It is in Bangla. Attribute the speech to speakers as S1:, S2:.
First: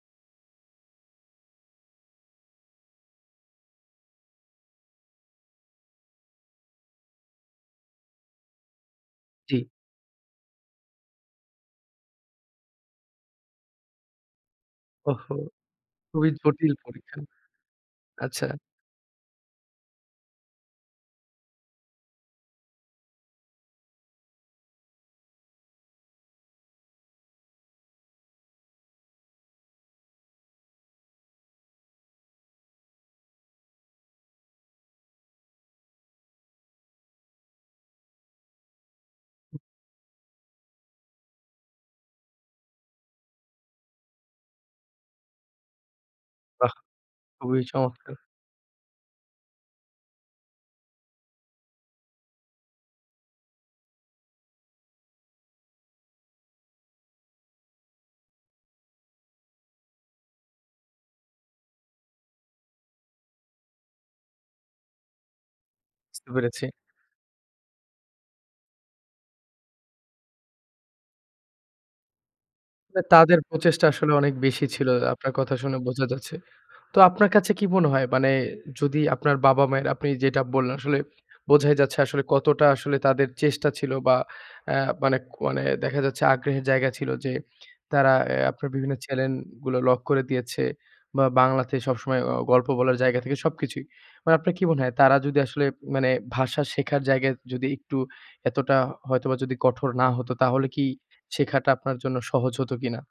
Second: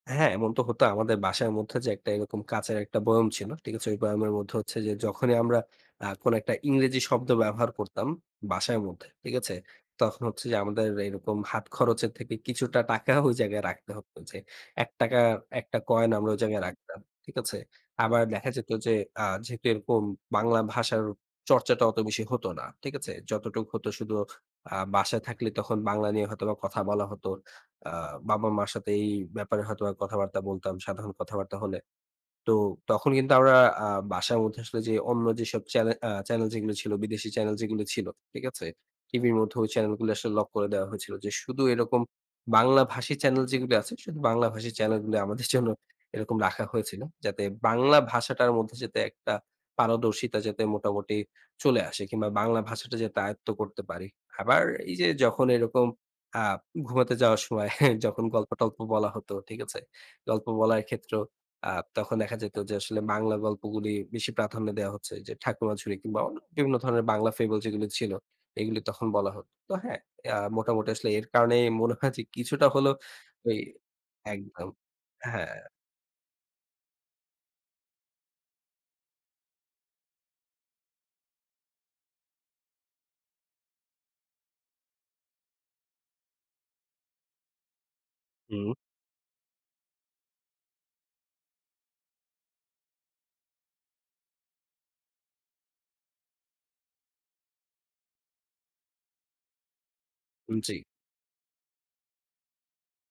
S1: হ্যাঁ, এমন তো হতো। আমাদের বাসার মধ্যে যে একটা এরকম কাঁচের ১ টা বইয়োম ছিল। ঠিক আছে? ওই বইয়োমের মধ্যে হচ্ছে যে, যখনই আমরা আ কোন একটা ইংরেজি শব্দ ব্যবহার করতাম, বাসায় মধ্যে। ঠিক আছে?
S2: জি।
S1: তখন হচ্ছে যে আমাদের এরকম হাত খরচের থেকে কিছুটা টাকা, ওই জায়গায় রাখতে হত যে, ৳১
S2: ওহো!
S1: র, ১ টা কয়েন আমরা
S2: খুবই
S1: ওই জায়গায়
S2: জটিল
S1: রাখতাম।
S2: পরীক্ষা।
S1: ঠিক আছে? আবার
S2: আচ্ছা।
S1: দেখা যেত যে, আ যেহেতু এরকম বাংলা ভাষার চর্চাটা অত বেশি হত না। ঠিক আছে? যতটুক হতো শুধু, আ বাসায় থাকলে তখন বাংলা নিয়ে হয়তোবা কথা বলা হত। আ বাবা-মা'র সাথে এই ব্যাপারে হয়তোবা কথাবার্তা বলতাম, সাধারণ কথাবার্তা হলে। তো তখন কিন্তু আমরা আ বাসার মধ্যে আসলে যে অন্য যেসব চ্যানে অ্যা চ্যানেল যেগুলি ছিল, বিদেশী চ্যানেল যেগুলি ছিল, ঠিক আছে? টিভির মধ্যে
S2: হু।
S1: ওই চ্যানেল গুলি আসলে লক করে দেওয়া হয়েছিল। যে শুদু এরকম বাংলা ভাষী চ্যানেল যেগুলি আছে, শুধু বাংলাভাষী চ্যানেল গুলি আমাদের জন্য এরকম রাখা
S2: বাহ!
S1: হয়েছিল। যাতে
S2: খুবই
S1: বাংলা
S2: চমৎকার!
S1: ভাষাটার মধ্যে যাতে একটা পারদর্শিতা যাতে মোটামুটি চলে আসে, কিংবা বাংলা ভাষাটা যাতে আয়েত্ত করতে পারি। আবার এই যে যখন এরকম আ ঘুমাতে যাওয়ার সময়, হ্যাঁ? যখন গল্প-টল্প বলা হতো, ঠিক আছে? গল্প বলায় ক্ষেত্রেও আ তখন দেখা যেত যে আসলে, বাংলা গল্পগুলি বেশি প্রাধান্য দেয়া হচ্ছে যে, ঠাকুমাঝুরি কিংবা অ
S2: বুঝতে পেরেছি।
S1: বিভিন্ন ধরনের বাংলা ফেবল যেগুলি ছিল, এগুলি তখন বলা হত। তো হ্যাঁ, ইয়া মোটামুটি আসলে এর কারণেই মনে হয় যে, কিছুটা হলো
S2: তাদের
S1: ওই
S2: প্রচেষ্টা আসলে অনেক বেশি
S1: একদম,
S2: ছিল, আপনার
S1: হ্যাঁ।
S2: কথা শুনে বোঝা যাচ্ছে। তো আপনার কাছে কি মনে হয়? মানে যদি আপনার বাবা-মায়ের আপনি যেটা বললেন আসলে, বোঝাই যাচ্ছে আসলে কতটা আসলে তাদের চেষ্টা ছিল বা অ্যা মানে কো মানে দেখা যাচ্ছে আগ্রহের জায়গা ছিল যে, তারা অ্যা আপনার
S1: হুম।
S2: বিভিন্ন চ্যানেল গুলো লক করে দিয়েছে। বা বাংলাতে সবসময় অ গল্প বলার জায়গা থেকে, সবকিছুই। মানে আপনার কি মনে হয়, তারা যদি আসলে মানে ভাষা শেখার জায়গায় যদি একটু এতটা হ হয়তোবা যদি কঠোর না হতো,
S1: উম
S2: তাহলে
S1: জি।
S2: কি শেখাটা আপনার জন্য সহজ হত কিনা?